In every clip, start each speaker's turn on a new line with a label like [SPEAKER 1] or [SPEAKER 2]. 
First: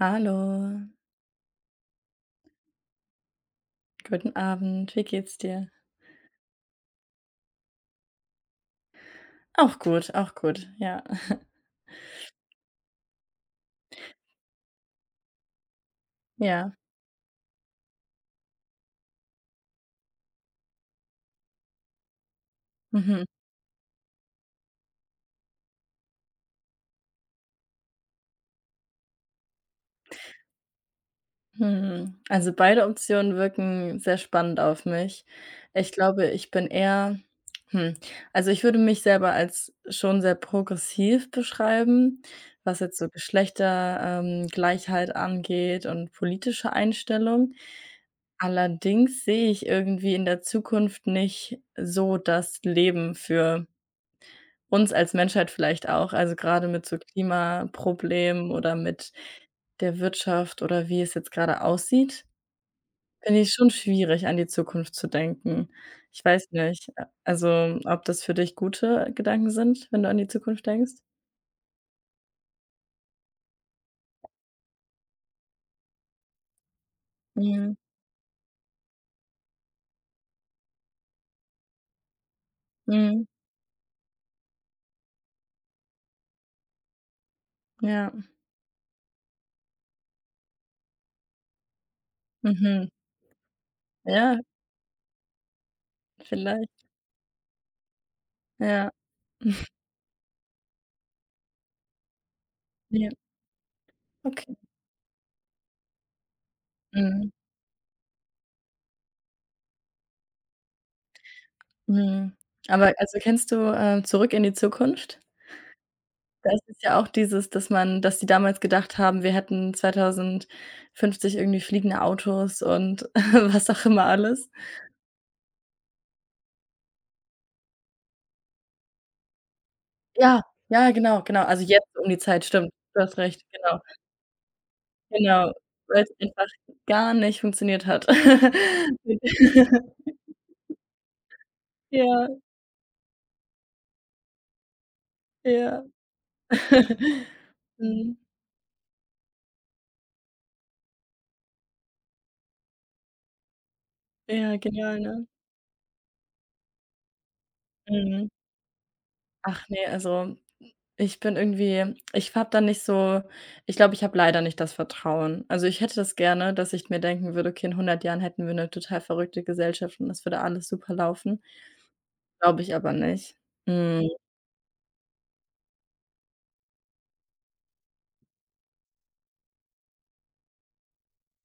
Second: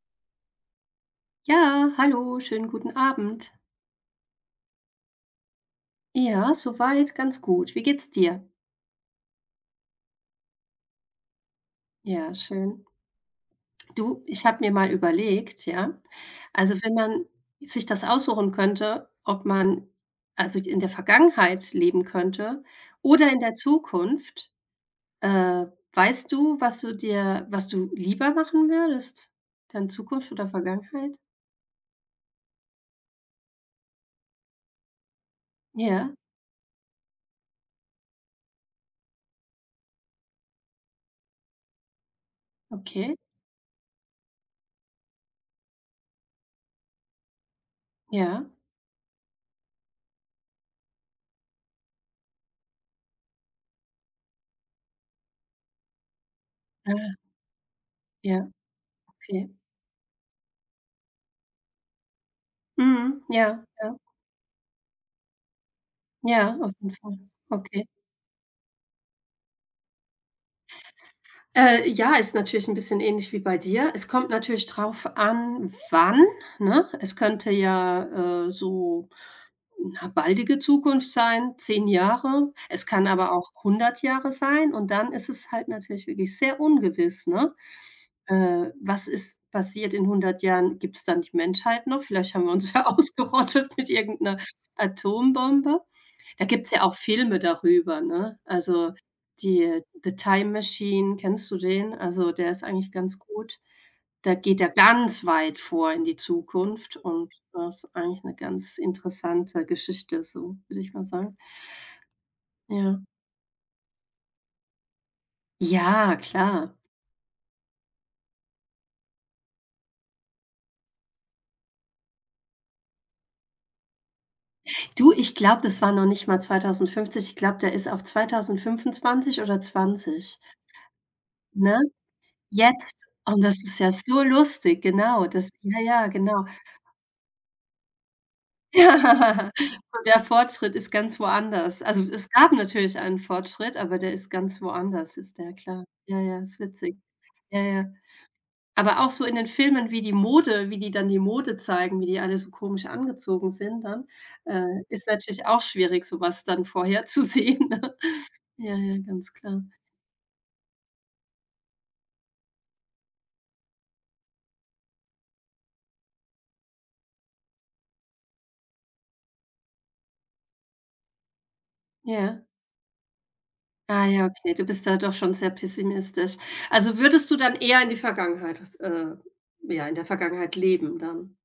[SPEAKER 1] Hallo,
[SPEAKER 2] Ja, hallo, schönen guten Abend.
[SPEAKER 1] guten Abend. Wie geht's dir?
[SPEAKER 2] Ja, soweit ganz gut. Wie geht's dir?
[SPEAKER 1] Auch gut, ja.
[SPEAKER 2] Ja, schön. Du, ich habe mir mal überlegt, ja,
[SPEAKER 1] Ja.
[SPEAKER 2] also wenn man sich das aussuchen könnte, ob man also in der Vergangenheit leben könnte
[SPEAKER 1] Mhm.
[SPEAKER 2] oder in der Zukunft, äh, weißt du, was du lieber machen würdest? Dann Zukunft oder Vergangenheit?
[SPEAKER 1] Mhm. Also, beide Optionen wirken sehr spannend auf mich. Ich
[SPEAKER 2] Ja,
[SPEAKER 1] glaube, ich bin eher hm, also, ich würde mich selber als schon sehr progressiv beschreiben, was jetzt so
[SPEAKER 2] okay,
[SPEAKER 1] Geschlechtergleichheit angeht und politische Einstellung.
[SPEAKER 2] ja,
[SPEAKER 1] Allerdings sehe ich irgendwie in der Zukunft nicht so das Leben für uns als Menschheit vielleicht auch, also gerade mit so
[SPEAKER 2] ah, ja,
[SPEAKER 1] Klimaproblemen oder mit
[SPEAKER 2] okay.
[SPEAKER 1] der Wirtschaft oder wie es jetzt gerade aussieht,
[SPEAKER 2] Mhm,
[SPEAKER 1] finde ich
[SPEAKER 2] ja,
[SPEAKER 1] schon
[SPEAKER 2] ja,
[SPEAKER 1] schwierig, an die Zukunft zu denken. Ich weiß
[SPEAKER 2] ja, auf
[SPEAKER 1] nicht,
[SPEAKER 2] jeden
[SPEAKER 1] a
[SPEAKER 2] Fall.
[SPEAKER 1] also,
[SPEAKER 2] Okay.
[SPEAKER 1] ob das für dich gute Gedanken sind, wenn du an die Zukunft denkst?
[SPEAKER 2] Ja, ist natürlich ein bisschen ähnlich wie bei dir. Es kommt natürlich drauf an, wann, ne? Es könnte
[SPEAKER 1] Mhm,
[SPEAKER 2] ja, so, na, baldige Zukunft sein, 10 Jahre. Es kann
[SPEAKER 1] mhm,
[SPEAKER 2] aber auch 100 Jahre sein und dann ist es halt natürlich wirklich sehr ungewiss, ne?
[SPEAKER 1] ja,
[SPEAKER 2] Was ist passiert in 100 Jahren? Gibt es dann die Menschheit noch? Vielleicht haben wir uns ja
[SPEAKER 1] mhm.
[SPEAKER 2] ausgerottet mit irgendeiner
[SPEAKER 1] Ja,
[SPEAKER 2] Atombombe. Da gibt's ja
[SPEAKER 1] vielleicht,
[SPEAKER 2] auch Filme darüber, ne?
[SPEAKER 1] ja,
[SPEAKER 2] Also, die „The Time Machine", kennst du den? Also, der ist eigentlich
[SPEAKER 1] ja,
[SPEAKER 2] ganz gut. Da
[SPEAKER 1] okay.
[SPEAKER 2] geht er ganz weit vor in die Zukunft
[SPEAKER 1] Mhm,
[SPEAKER 2] und das ist eigentlich 'ne ganz interessante Geschichte so, würde ich mal sagen.
[SPEAKER 1] mhm. Aber
[SPEAKER 2] Ja.
[SPEAKER 1] also, kennst du, „Zurück in die Zukunft"?
[SPEAKER 2] Ja,
[SPEAKER 1] Das
[SPEAKER 2] klar.
[SPEAKER 1] ist ja auch dieses, dass die damals gedacht haben, wir hätten 2050 irgendwie fliegende Autos und was auch immer alles.
[SPEAKER 2] Du, ich glaube, das war noch nicht mal 2050. Ich glaube, der ist auf 2025 oder 20,
[SPEAKER 1] Ja, ja, genau, genau. Also,
[SPEAKER 2] ne?
[SPEAKER 1] jetzt um die Zeit, stimmt.
[SPEAKER 2] Jetzt.
[SPEAKER 1] Du hast recht,
[SPEAKER 2] Und das ist
[SPEAKER 1] genau,
[SPEAKER 2] ja so lustig, genau. Das
[SPEAKER 1] genau,
[SPEAKER 2] ja,
[SPEAKER 1] weil
[SPEAKER 2] ja,
[SPEAKER 1] es
[SPEAKER 2] genau.
[SPEAKER 1] einfach gar nicht funktioniert hat.
[SPEAKER 2] Ja, so der Fortschritt ist ganz woanders. Also, es
[SPEAKER 1] Ja,
[SPEAKER 2] gab natürlich einen Fortschritt, aber der ist ganz woanders, ist der,
[SPEAKER 1] ja.
[SPEAKER 2] klar. Ja, ja, ist witzig. Ja, ja.
[SPEAKER 1] Mhm.
[SPEAKER 2] Aber auch so in den Filmen, wie die dann die Mode zeigen, wie die alle so komisch angezogen sind dann,
[SPEAKER 1] Ja, genial,
[SPEAKER 2] ist
[SPEAKER 1] ne?
[SPEAKER 2] natürlich auch schwierig, so was dann vorherzusehen, ne?
[SPEAKER 1] Mhm.
[SPEAKER 2] Ja, ja, ganz klar.
[SPEAKER 1] Ach ne, also, ich bin irgendwie, ich habe da nicht so, ich glaube, ich habe leider nicht das Vertrauen. Also, ich hätte das gerne, dass ich mir denken würde: „Okay, in 100 Jahren hätten wir eine total verrückte Gesellschaft und das würde alles super laufen."
[SPEAKER 2] Ja.
[SPEAKER 1] Glaube ich aber nicht.
[SPEAKER 2] Ah
[SPEAKER 1] Hm,
[SPEAKER 2] ja, okay, du bist da doch schon sehr pessimistisch. Also, würdest du dann eher in die Vergangenheit, ja, in der Vergangenheit leben dann?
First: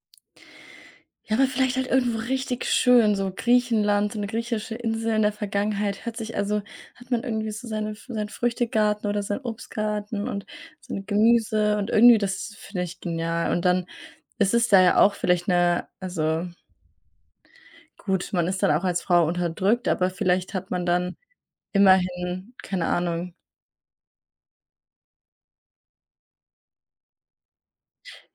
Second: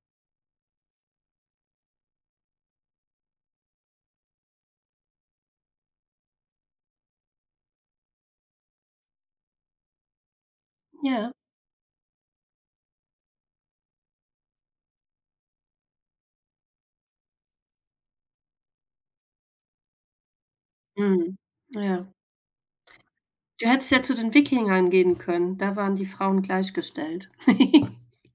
[SPEAKER 1] ja, aber vielleicht halt irgendwo richtig schön, so Griechenland, so eine griechische Insel in der Vergangenheit hört sich also, hat man irgendwie so seinen Früchtegarten oder seinen Obstgarten und seine
[SPEAKER 2] Ja.
[SPEAKER 1] Gemüse und irgendwie das finde ich genial. Und dann ist es da ja auch vielleicht eine, also, gut, man ist dann auch als Frau unterdrückt, aber vielleicht hat man dann
[SPEAKER 2] Mhm. Ja.
[SPEAKER 1] immerhin, keine Ahnung,
[SPEAKER 2] Du hättest ja zu den Wikingern gehen können, da waren die Frauen gleichgestellt.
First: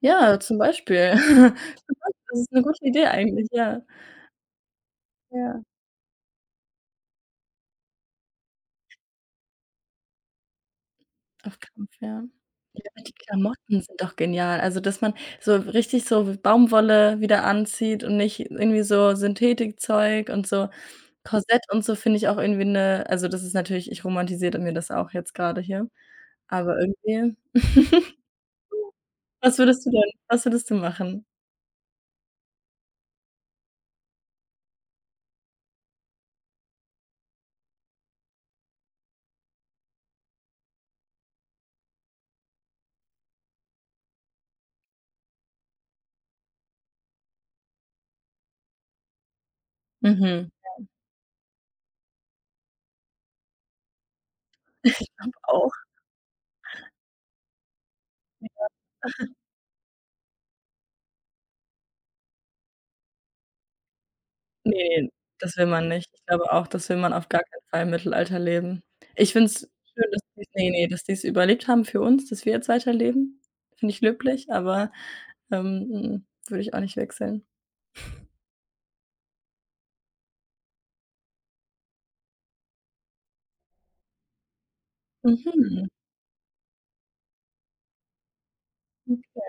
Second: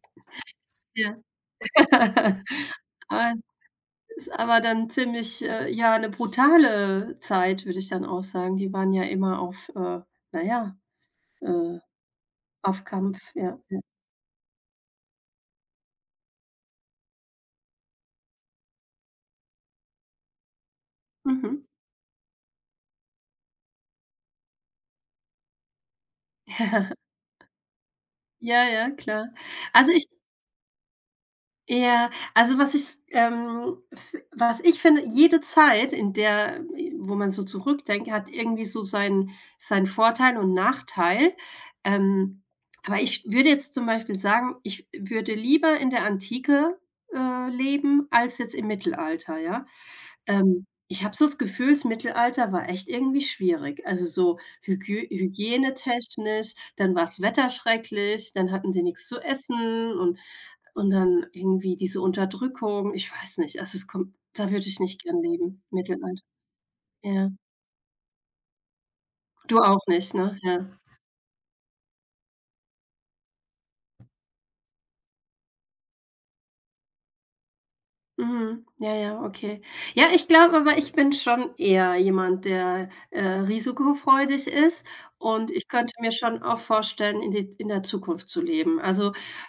[SPEAKER 1] ja, zum Beispiel.
[SPEAKER 2] Ja.
[SPEAKER 1] Zum Beispiel, das ist 'ne gute Idee
[SPEAKER 2] Aber es
[SPEAKER 1] eigentlich, ja.
[SPEAKER 2] ist aber dann ziemlich,
[SPEAKER 1] Ja,
[SPEAKER 2] ja, 'ne brutale Zeit, würde ich dann auch sagen. Die waren ja immer na ja,
[SPEAKER 1] auf
[SPEAKER 2] äh,
[SPEAKER 1] Kampf, ja.
[SPEAKER 2] auf
[SPEAKER 1] Ja, die
[SPEAKER 2] Kampf, ja,
[SPEAKER 1] Klamotten
[SPEAKER 2] ja.
[SPEAKER 1] sind doch genial. Also, dass man so richtig so Baumwolle wieder anzieht und nicht irgendwie so Synthetikzeug und so Korsett
[SPEAKER 2] Mhm.
[SPEAKER 1] und so finde ich auch irgendwie 'ne, also, das ist natürlich, ich romantisiere mir das auch jetzt grade hier, aber irgendwie
[SPEAKER 2] Ja, ja, klar. Also, ich
[SPEAKER 1] was würdest du machen?
[SPEAKER 2] Ja, also was ich finde, jede Zeit, in der wo man so zurückdenkt, hat irgendwie so seinen Vorteil und Nachteil. Ähm, aber ich würde jetzt zum Beispiel sagen, ich würde lieber in der Antike, leben als jetzt im Mittelalter, ja?
[SPEAKER 1] Mhm.
[SPEAKER 2] Ich habe so das Gefühl, das Mittelalter war echt irgendwie schwierig. Also so hygü
[SPEAKER 1] Ich glaube auch.
[SPEAKER 2] hygienetechnisch, dann war's Wetter schrecklich, dann hatten sie nichts zu essen und dann irgendwie diese Unterdrückung, ich weiß nicht, also es kommt da würde ich nicht
[SPEAKER 1] Ne,
[SPEAKER 2] gern
[SPEAKER 1] das
[SPEAKER 2] leben,
[SPEAKER 1] will man nicht.
[SPEAKER 2] Mittelalter.
[SPEAKER 1] Ich glaube auch, das will man auf
[SPEAKER 2] Ja.
[SPEAKER 1] gar keinen Fall im Mittelalter leben. Ich finde
[SPEAKER 2] Du
[SPEAKER 1] es
[SPEAKER 2] auch
[SPEAKER 1] schön,
[SPEAKER 2] nicht,
[SPEAKER 1] dass
[SPEAKER 2] ne?
[SPEAKER 1] die's,
[SPEAKER 2] Ja.
[SPEAKER 1] ne, ne, dass die's überlebt haben für uns, dass wir jetzt weiterleben. Finde ich löblich, aber würde ich auch nicht wechseln.
[SPEAKER 2] Mhm. Ja, ja, okay. Ja, ich glaube aber, ich bin schon eher jemand, der, risikofreudig ist und ich
[SPEAKER 1] Mhm.
[SPEAKER 2] könnte mir schon auch vorstellen, in der Zukunft zu leben. Also,
[SPEAKER 1] Okay.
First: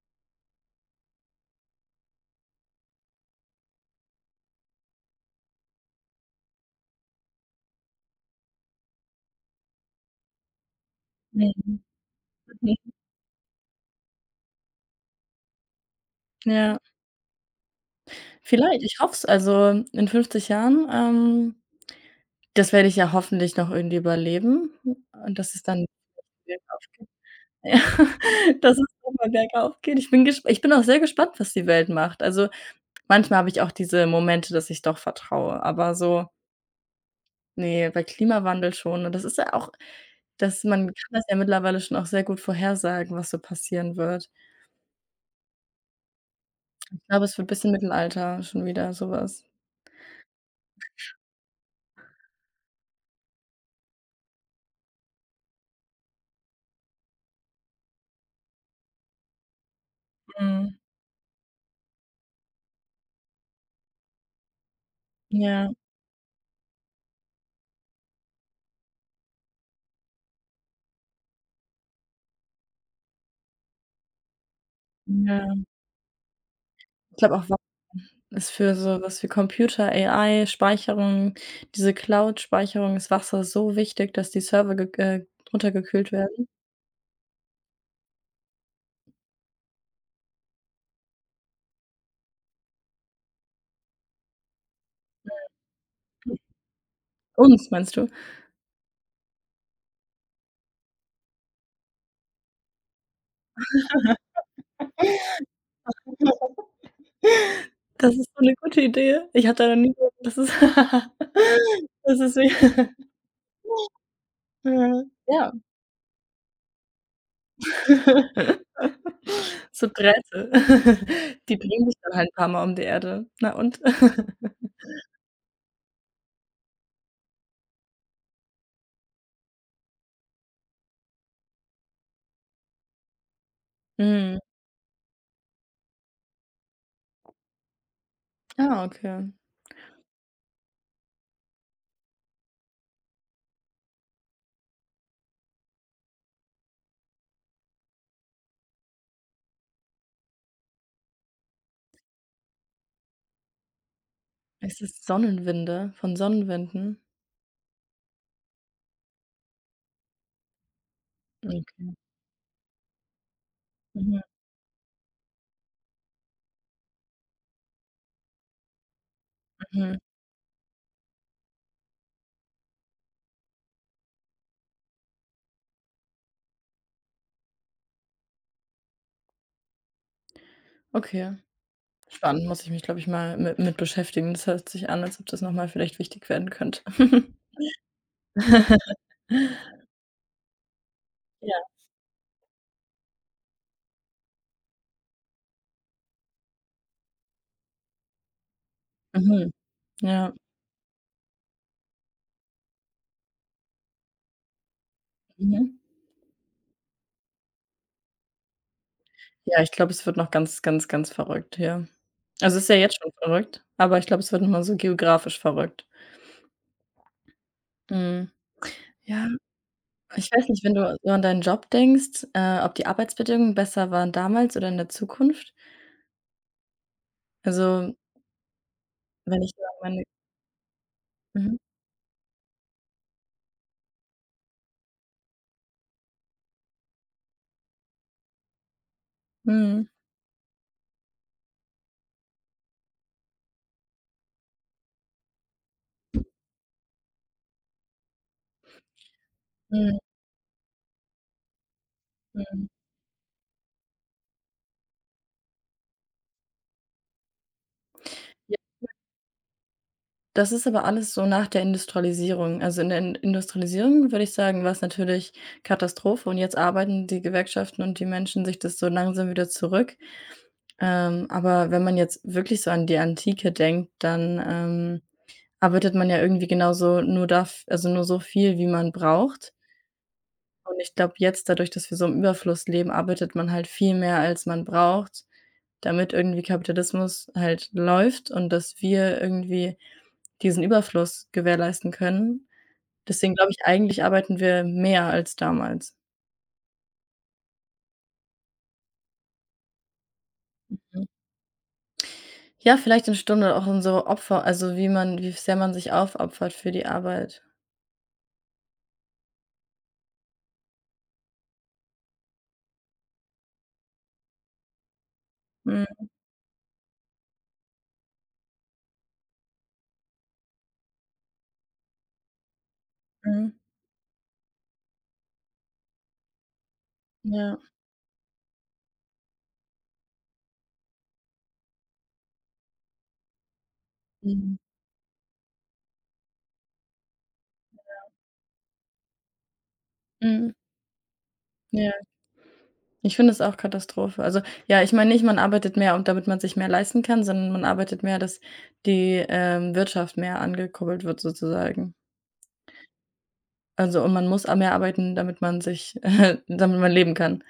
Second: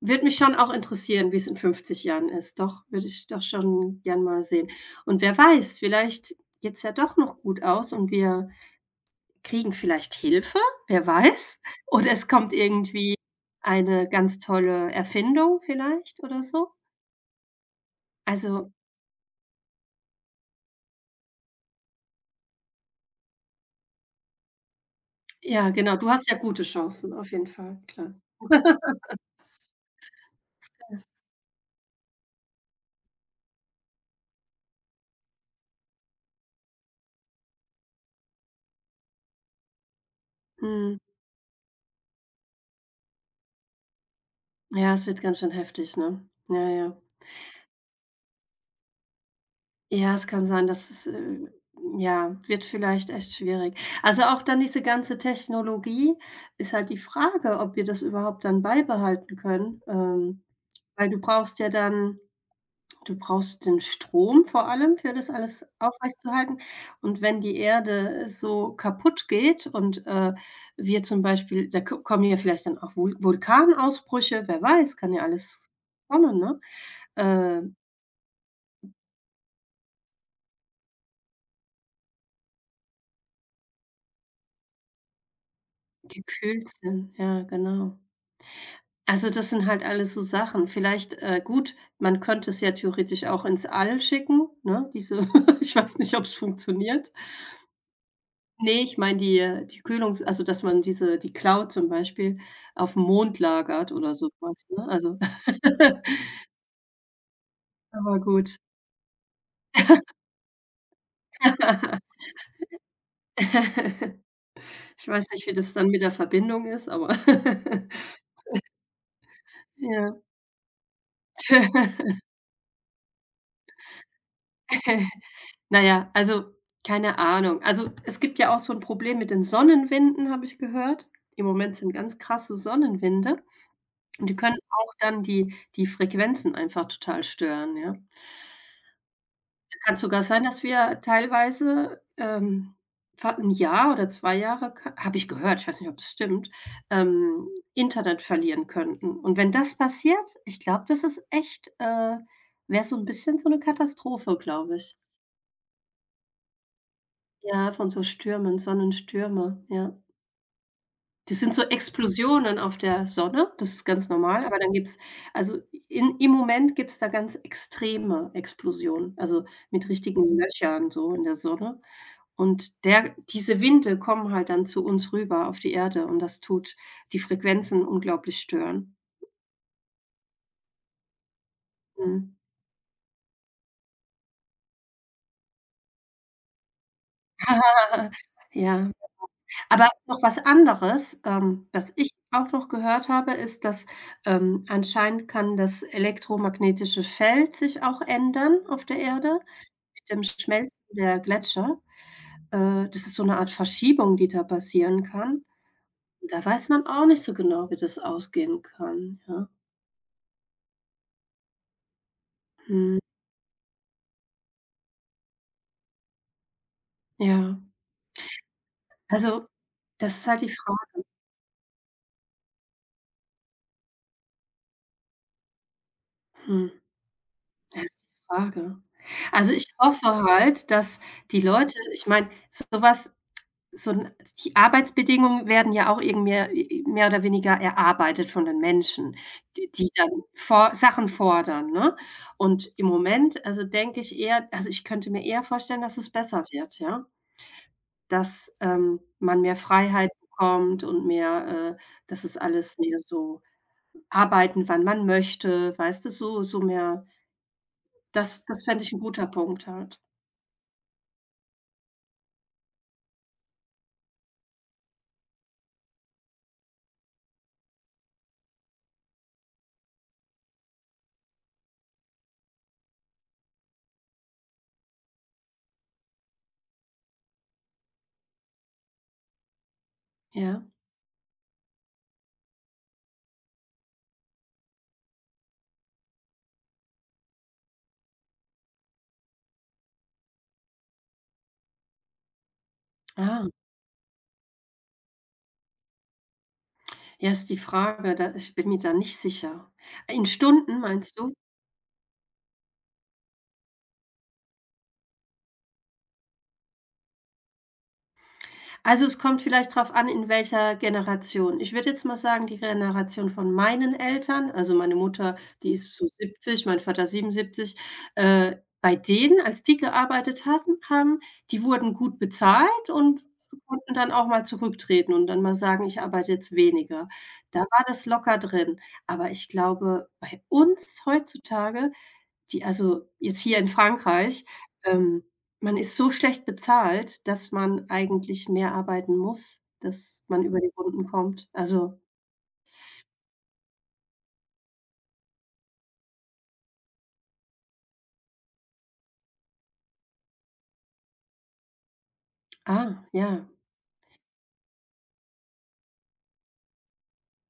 [SPEAKER 2] würde mich schon auch interessieren, wie es in 50 Jahren ist. Doch, würde ich doch schon gern mal sehen. Und wer weiß, vielleicht geht's ja doch noch gut aus und wir kriegen vielleicht Hilfe, wer
[SPEAKER 1] Mhm.
[SPEAKER 2] weiß? Oder es kommt
[SPEAKER 1] Mhm.
[SPEAKER 2] irgendwie eine ganz tolle Erfindung vielleicht oder so.
[SPEAKER 1] Ja,
[SPEAKER 2] Also,
[SPEAKER 1] vielleicht, ich hoffe es. Also, in 50 Jahren, ähm, das werde ich ja hoffentlich noch irgendwie überleben und dass es
[SPEAKER 2] ja,
[SPEAKER 1] dann
[SPEAKER 2] genau, du hast ja gute
[SPEAKER 1] bergauf geht.
[SPEAKER 2] Chancen auf jeden
[SPEAKER 1] Ja,
[SPEAKER 2] Fall, klar.
[SPEAKER 1] dass es noch mal bergauf geht. Ich bin auch sehr gespannt, was die Welt macht. Also, manchmal habe ich auch diese Momente, dass ich doch vertraue, aber so, ne, bei Klimawandel schon und das ist ja auch, dass man kann
[SPEAKER 2] Mhm.
[SPEAKER 1] das ja mittlerweile schon auch sehr gut vorhersagen, was so passieren wird.
[SPEAKER 2] Ja, es wird ganz schön heftig, ne? Ja, ja.
[SPEAKER 1] Ich glaube, es wird bisschen Mittelalter schon wieder so was.
[SPEAKER 2] Ja, es kann sein, dass es, ja, wird vielleicht echt schwierig. Also, auch dann diese ganze Technologie ist halt die Frage, ob wir das überhaupt dann beibehalten können,
[SPEAKER 1] Mhm.
[SPEAKER 2] weil du brauchst ja dann Du brauchst den Strom vor allem, für das alles
[SPEAKER 1] Ja,
[SPEAKER 2] aufrechtzuerhalten. Und wenn die Erde so kaputt geht und, wir zum Beispiel da ko kommen ja vielleicht dann auch Vulkanausbrüche, wer weiß, kann ja
[SPEAKER 1] ja.
[SPEAKER 2] alles kommen, ne?
[SPEAKER 1] Ich glaube auch, Wasser
[SPEAKER 2] Äh,
[SPEAKER 1] ist für so was wie Computer, AI, Speicherung, diese Cloud-Speicherung ist Wasser so wichtig, dass die Server gek runtergekühlt werden.
[SPEAKER 2] gekühlt sind, ja, genau. Also, das sind halt alles so Sachen. Vielleicht, gut, man könnte es ja theoretisch auch ins All schicken, ne, diese ich weiß nicht, ob es funktioniert.
[SPEAKER 1] Uns meinst du?
[SPEAKER 2] Ne, ich meine die Kühlungs also, dass man die Cloud zum Beispiel aufm Mond lagert oder so was, ne? Also
[SPEAKER 1] Das
[SPEAKER 2] aber
[SPEAKER 1] ist so 'ne
[SPEAKER 2] gut.
[SPEAKER 1] gute Idee. Ich hatte da noch nie drüber, das ist wie, ja,
[SPEAKER 2] Ich weiß nicht,
[SPEAKER 1] ja.
[SPEAKER 2] wie das dann mit der Verbindung ist, aber
[SPEAKER 1] So
[SPEAKER 2] ja.
[SPEAKER 1] Drähte. Die bringen dich dann halt 'n paar Mal um die Erde. Na und?
[SPEAKER 2] Na ja, also, keine Ahnung. Also, es gibt ja auch so 'n Problem mit den Sonnenwinden, habe ich gehört. Im Moment sind ganz krasse Sonnenwinde und die
[SPEAKER 1] Mhm.
[SPEAKER 2] können auch dann die Frequenzen einfach total stören, ja.
[SPEAKER 1] Ah, okay.
[SPEAKER 2] Kann sogar sein, dass wir teilweise, fa 1 Jahr oder 2 Jahre habe ich gehört, ich weiß nicht, ob es stimmt, ähm, Internet verlieren könnten. Und wenn das passiert, ich glaube, das ist echt, wäre so ein bisschen so eine Katastrophe, glaube
[SPEAKER 1] Es
[SPEAKER 2] ich.
[SPEAKER 1] ist Sonnenwinde von Sonnenwinden?
[SPEAKER 2] Ja, von so Stürmen, Sonnenstürme, ja. Das sind so
[SPEAKER 1] Okay.
[SPEAKER 2] Explosionen auf der Sonne, das ist ganz
[SPEAKER 1] Mhm,
[SPEAKER 2] normal, aber dann gibt's also in im Moment gibt's da ganz extreme Explosionen, also mit
[SPEAKER 1] mhm.
[SPEAKER 2] richtigen Löchern so in der Sonne. Und der diese Winde kommen halt dann zu uns rüber auf die Erde und das tut die Frequenzen unglaublich stören.
[SPEAKER 1] Okay.
[SPEAKER 2] Mhm.
[SPEAKER 1] Spannend, muss ich mich, glaube ich, mal mi mit beschäftigen. Das hört sich an, als ob das noch mal vielleicht wichtig werden könnte.
[SPEAKER 2] Ja. Aber noch was anderes,
[SPEAKER 1] Ja.
[SPEAKER 2] was ich auch noch gehört habe, ist, dass, anscheinend kann das elektromagnetische Feld sich auch ändern auf der Erde
[SPEAKER 1] Mhm.
[SPEAKER 2] mit dem
[SPEAKER 1] Ja.
[SPEAKER 2] Schmelzen der Gletscher. Das ist so eine Art Verschiebung, die da passieren kann.
[SPEAKER 1] Mhm.
[SPEAKER 2] Da weiß man auch nicht so genau, wie das ausgehen kann, ja.
[SPEAKER 1] Ja, ich glaube, es wird noch ganz, ganz, ganz verrückt, ja. Also, es ist ja jetzt
[SPEAKER 2] Mhm.
[SPEAKER 1] schon verrückt, aber ich glaube, es wird noch mal so geografisch verrückt.
[SPEAKER 2] Ja.
[SPEAKER 1] Mhm. Ja,
[SPEAKER 2] Also, das ist
[SPEAKER 1] ich
[SPEAKER 2] halt
[SPEAKER 1] weiß nicht, wenn du so an deinen Job denkst, ob die Arbeitsbedingungen besser waren damals oder in der Zukunft?
[SPEAKER 2] Hm, ja,
[SPEAKER 1] Also,
[SPEAKER 2] ist die Frage.
[SPEAKER 1] wenn ich
[SPEAKER 2] Also,
[SPEAKER 1] so
[SPEAKER 2] ich
[SPEAKER 1] an meine,
[SPEAKER 2] hoffe halt, dass die
[SPEAKER 1] mhm,
[SPEAKER 2] Leute ich meine, sowas. So 'n die Arbeitsbedingungen werden ja auch irgendwie mehr oder weniger erarbeitet von den Menschen, die
[SPEAKER 1] mhm,
[SPEAKER 2] die dann for Sachen fordern, ne? Und im Moment, also, denke ich eher also, ich könnte mir eher vorstellen, dass es besser wird, ja? Dass, man mehr
[SPEAKER 1] mhm,
[SPEAKER 2] Freiheit bekommt und mehr dass es
[SPEAKER 1] mhm.
[SPEAKER 2] alles mehr so arbeiten, wann man möchte, weißt du, so mehr das
[SPEAKER 1] Ja,
[SPEAKER 2] das fände ich ein guter Punkt halt.
[SPEAKER 1] das ist aber alles so nach der Industrialisierung. Also, in der In Industrialisierung würde ich sagen, war es natürlich Katastrophe, und jetzt arbeiten die Gewerkschaften und die Menschen sich das so langsam wieder zurück. Aber wenn man jetzt wirklich so an die Antike denkt, dann, arbeitet man ja irgendwie genauso, nur darf, also nur so viel, wie man braucht.
[SPEAKER 2] Ja.
[SPEAKER 1] Und ich glaube jetzt dadurch, dass wir so im Überfluss leben, arbeitet man halt viel mehr, als man braucht, damit irgendwie Kapitalismus halt läuft und dass wir irgendwie diesen Überfluss gewährleisten können. Deswegen
[SPEAKER 2] Ah,
[SPEAKER 1] glaube ich, eigentlich arbeiten wir mehr als damals.
[SPEAKER 2] ja, ist die Frage, da ich bin mir da nicht sicher. In Stunden
[SPEAKER 1] Mhm.
[SPEAKER 2] meinst du?
[SPEAKER 1] Ja, vielleicht 'ne Stunde auch in so Opfer, also wie man, wie sehr man sich aufopfert für die Arbeit.
[SPEAKER 2] Also, es kommt vielleicht darauf an, in welcher Generation. Ich würde jetzt mal sagen, die Generation von meinen Eltern, also meine Mutter, die ist
[SPEAKER 1] Mhm.
[SPEAKER 2] so 70, mein Vater 77, bei denen, als die gearbeitet hatten haben, die wurden gut bezahlt und
[SPEAKER 1] Mhm.
[SPEAKER 2] konnten dann auch mal zurücktreten und dann mal sagen: „Ich arbeite jetzt weniger."
[SPEAKER 1] Ja.
[SPEAKER 2] Da war das locker drin. Aber ich glaube, bei uns heutzutage die also jetzt hier in Frankreich,
[SPEAKER 1] Mhm.
[SPEAKER 2] ähm, man ist so schlecht bezahlt, dass man eigentlich mehr arbeiten muss, dass man
[SPEAKER 1] Mhm.
[SPEAKER 2] über die Runden kommt.
[SPEAKER 1] Ja.
[SPEAKER 2] Also
[SPEAKER 1] Ich finde es auch Katastrophe. Also, ja, ich meine nicht, man arbeitet mehr und damit man sich mehr leisten kann, sondern man arbeitet mehr, dass die, Wirtschaft mehr angekurbelt wird sozusagen.
[SPEAKER 2] ah, ja,
[SPEAKER 1] Also, und man muss a mehr arbeiten, damit man sich damit man leben kann.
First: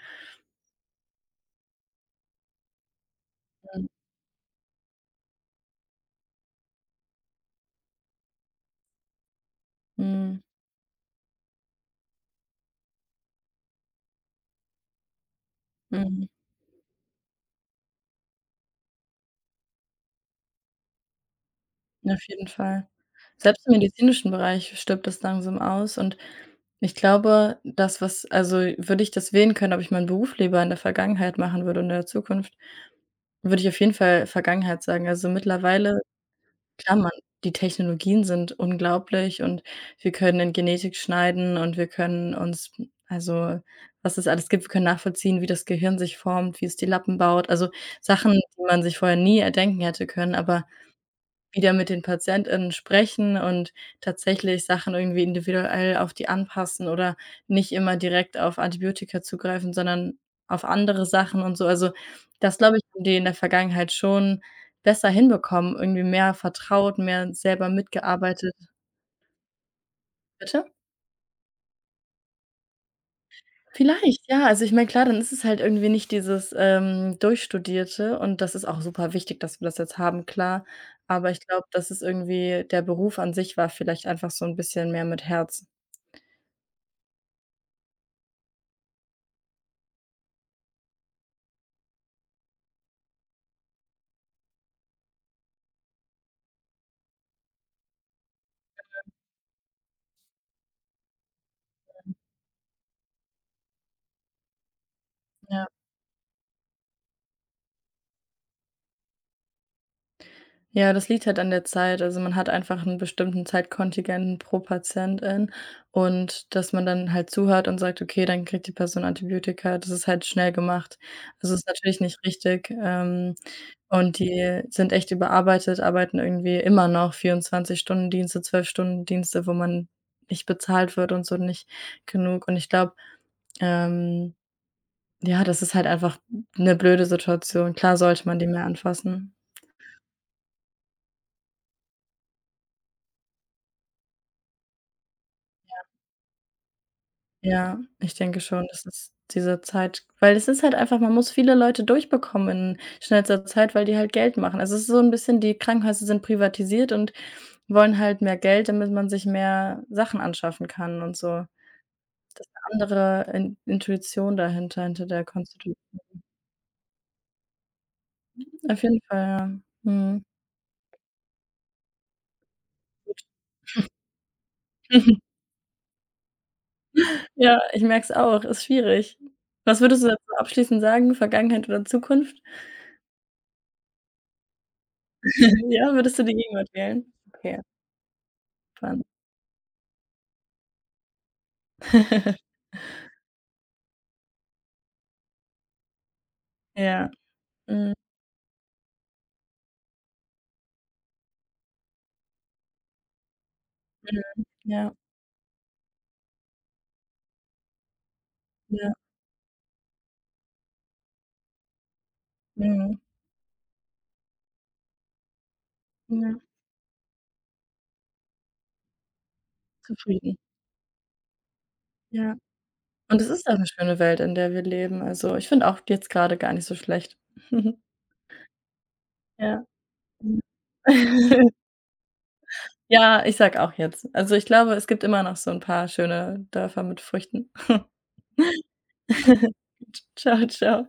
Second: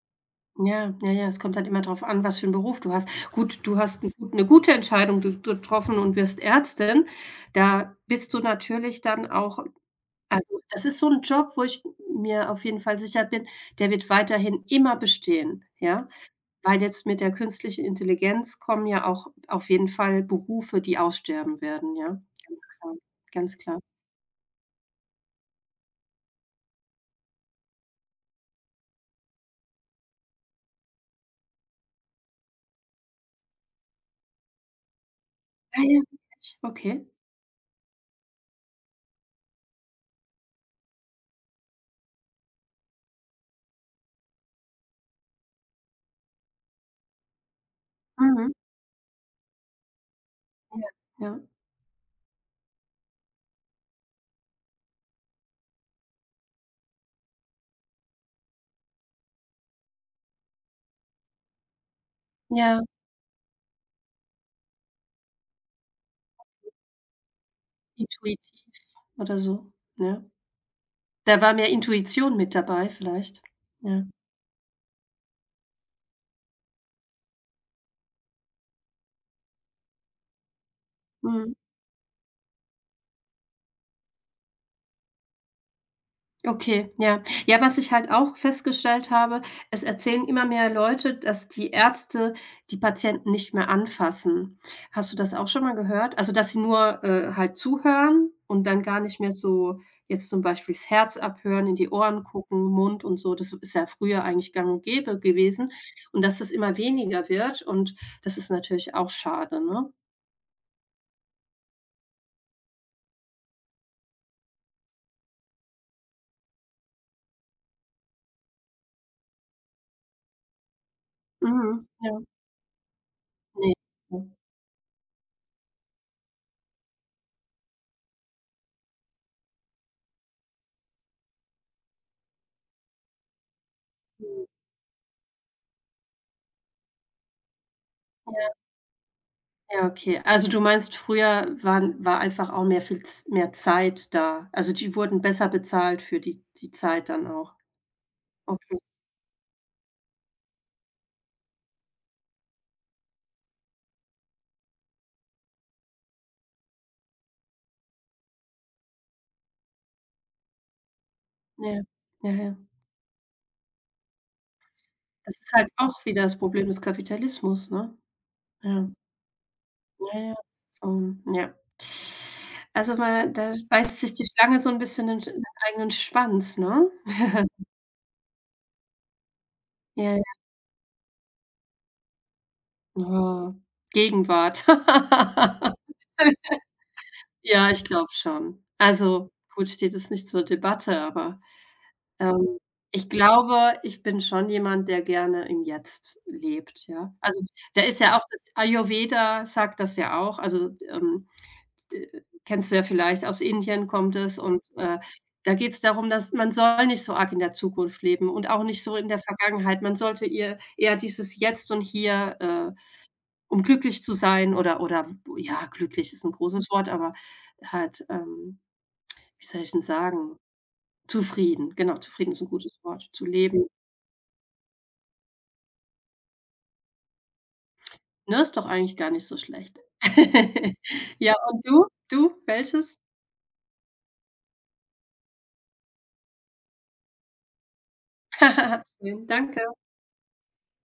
[SPEAKER 2] ja, ja, ja, es kommt halt immer drauf an, was für 'n Beruf du hast. Gut, du
[SPEAKER 1] Mhm.
[SPEAKER 2] hast 'n gut 'ne gute Entscheidung ge getroffen und wirst Ärztin. Da bist du natürlich dann auch
[SPEAKER 1] Mhm.
[SPEAKER 2] also, das ist so 'n Job, wo ich mir auf jeden Fall sicher bin, der wird weiterhin immer bestehen, ja?
[SPEAKER 1] Mhm.
[SPEAKER 2] Weil jetzt mit der künstlichen Intelligenz kommen ja auch auf jeden Fall Berufe, die aussterben werden, ja,
[SPEAKER 1] Auf jeden
[SPEAKER 2] ganz
[SPEAKER 1] Fall.
[SPEAKER 2] klar, ganz
[SPEAKER 1] Selbst im
[SPEAKER 2] klar.
[SPEAKER 1] medizinischen Bereich stirbt das langsam aus und ich glaube, das, was, also, würde ich das wählen können, ob ich meinen Beruf lieber in der Vergangenheit machen würde und in der Zukunft, würde ich auf jeden Fall Vergangenheit sagen. Also,
[SPEAKER 2] Ah
[SPEAKER 1] mittlerweile,
[SPEAKER 2] ja, wirklich?
[SPEAKER 1] klar,
[SPEAKER 2] Okay.
[SPEAKER 1] man, die Technologien sind unglaublich und wir können in Genetik schneiden und wir können uns, also, was es alles gibt, wir können nachvollziehen, wie das Gehirn sich formt, wie es die Lappen baut. Also, Sachen,
[SPEAKER 2] Mhm.
[SPEAKER 1] die man sich vorher nie erdenken hätte können, aber
[SPEAKER 2] Ja, ja.
[SPEAKER 1] wieder mit den PatientInnen sprechen und tatsächlich Sachen irgendwie individuell auf die anpassen oder nicht immer direkt auf Antibiotika zugreifen, sondern auf andere Sachen und so. Also, das, glaube ich,
[SPEAKER 2] Ja,
[SPEAKER 1] haben die in der Vergangenheit schon besser hinbekommen, irgendwie mehr vertraut, mehr selber mitgearbeitet.
[SPEAKER 2] intuitiv oder so, Ja.
[SPEAKER 1] Bitte?
[SPEAKER 2] Da war mehr Intuition mit dabei vielleicht. Ja,
[SPEAKER 1] Vielleicht, ja. Also, ich meine, klar, dann ist es halt irgendwie nicht dieses, Durchstudierte und das ist auch super wichtig, dass wir das jetzt haben, klar. Aber ich
[SPEAKER 2] mhm.
[SPEAKER 1] glaube, das ist irgendwie, der Beruf an sich war vielleicht einfach so ein bisschen mehr mit Herz.
[SPEAKER 2] Okay, ja. Ja, was ich halt auch festgestellt habe, es erzählen immer mehr Leute, dass die Ärzte die Patienten nicht mehr anfassen. Hast du das auch schon mal gehört? Also, dass sie nur, halt zuhören und dann gar nicht mehr so jetzt zum Beispiel das Herz abhören, in die Ohren gucken, Mund und so. Das ist ja früher eigentlich gang und gäbe
[SPEAKER 1] Ja.
[SPEAKER 2] gewesen und dass das immer weniger wird und das ist natürlich auch schade, ne?
[SPEAKER 1] Ja, das liegt halt an der Zeit. Also, man hat einfach einen bestimmten Zeitkontingent pro Patientin und dass man dann halt zuhört und sagt: „Okay, dann kriegt die Person Antibiotika." Das ist halt schnell gemacht. Das ist
[SPEAKER 2] Mhm,
[SPEAKER 1] natürlich
[SPEAKER 2] ja,
[SPEAKER 1] nicht richtig,
[SPEAKER 2] ne.
[SPEAKER 1] und
[SPEAKER 2] Mhm.
[SPEAKER 1] die sind echt überarbeitet, arbeiten irgendwie immer noch 24-Stunden-Dienste, 12-Stunden-Dienste, wo man nicht bezahlt wird und so, nicht genug. Und ich glaube, ähm, ja, das ist halt einfach eine blöde Situation. Klar sollte man die
[SPEAKER 2] Ja.
[SPEAKER 1] mehr anfassen.
[SPEAKER 2] Ja, okay. Also, du meinst, früher war einfach auch mehr viel Z mehr Zeit da. Also, die wurden besser bezahlt für die Zeit dann auch.
[SPEAKER 1] Ja, ich denke schon,
[SPEAKER 2] Okay,
[SPEAKER 1] das ist diese Zeit, weil es ist halt einfach, man muss viele Leute durchbekommen in schnellster Zeit, weil die halt Geld machen. Also, es ist so ein bisschen, die Krankenhäuser sind privatisiert und wollen halt mehr Geld, damit man sich mehr Sachen anschaffen kann und so. 'Ne
[SPEAKER 2] ja. Ja, ja.
[SPEAKER 1] andere In Intuition dahinter, hinter der
[SPEAKER 2] Das ist halt
[SPEAKER 1] Konstitu
[SPEAKER 2] auch wieder das Problem des Kapitalismus, ne?
[SPEAKER 1] auf
[SPEAKER 2] Ja.
[SPEAKER 1] jeden Fall, ja.
[SPEAKER 2] Ja,
[SPEAKER 1] Mhm.
[SPEAKER 2] ja. So, ja. Also, mal da beißt sich die Schlange so ein bisschen in den eigenen Schwanz, ne?
[SPEAKER 1] Ja, ich merke es auch, ist schwierig. Was würdest du
[SPEAKER 2] Ja, ja.
[SPEAKER 1] dazu abschließend sagen, Vergangenheit oder Zukunft?
[SPEAKER 2] Oh, Gegenwart.
[SPEAKER 1] Ja, würdest du die Gegenwart wählen? Okay,
[SPEAKER 2] Ja, ich glaube schon.
[SPEAKER 1] spannend.
[SPEAKER 2] Also, gut, steht es nicht zur Debatte, aber Ähm, ich glaube, ich bin schon jemand, der gerne im Jetzt lebt,
[SPEAKER 1] Ja,
[SPEAKER 2] ja. Also, da
[SPEAKER 1] mhm.
[SPEAKER 2] ist ja auch das Ayurveda sagt das ja auch. Also, d kennst du ja vielleicht, aus Indien kommt es
[SPEAKER 1] Mhm.
[SPEAKER 2] und,
[SPEAKER 1] Ja,
[SPEAKER 2] da geht's darum, dass man soll nicht so arg in der Zukunft leben und auch nicht
[SPEAKER 1] ja,
[SPEAKER 2] so in der Vergangenheit. Man sollte ihr eher dieses Jetzt und Hier,
[SPEAKER 1] mhm.
[SPEAKER 2] um glücklich zu sein oder ja, glücklich ist
[SPEAKER 1] Ja.
[SPEAKER 2] 'n großes Wort, aber halt, wie soll ich denn sagen?
[SPEAKER 1] Zufrieden.
[SPEAKER 2] Zufrieden, genau, zufrieden
[SPEAKER 1] Ja.
[SPEAKER 2] ist 'n gutes Wort,
[SPEAKER 1] Und
[SPEAKER 2] zu
[SPEAKER 1] es ist auch 'ne
[SPEAKER 2] leben.
[SPEAKER 1] schöne Welt, in der wir leben. Also, ich finde auch jetzt grade gar nicht so schlecht.
[SPEAKER 2] Ne, ist doch eigentlich gar nicht so
[SPEAKER 1] Ja.
[SPEAKER 2] schlecht.
[SPEAKER 1] Mhm.
[SPEAKER 2] Ja, und du? Du, welches?
[SPEAKER 1] Ja, ich sage auch jetzt. Also, ich glaube, es gibt immer noch so 'n paar schöne Dörfer mit Früchten.
[SPEAKER 2] Schön, danke.
[SPEAKER 1] Tschau, tschau.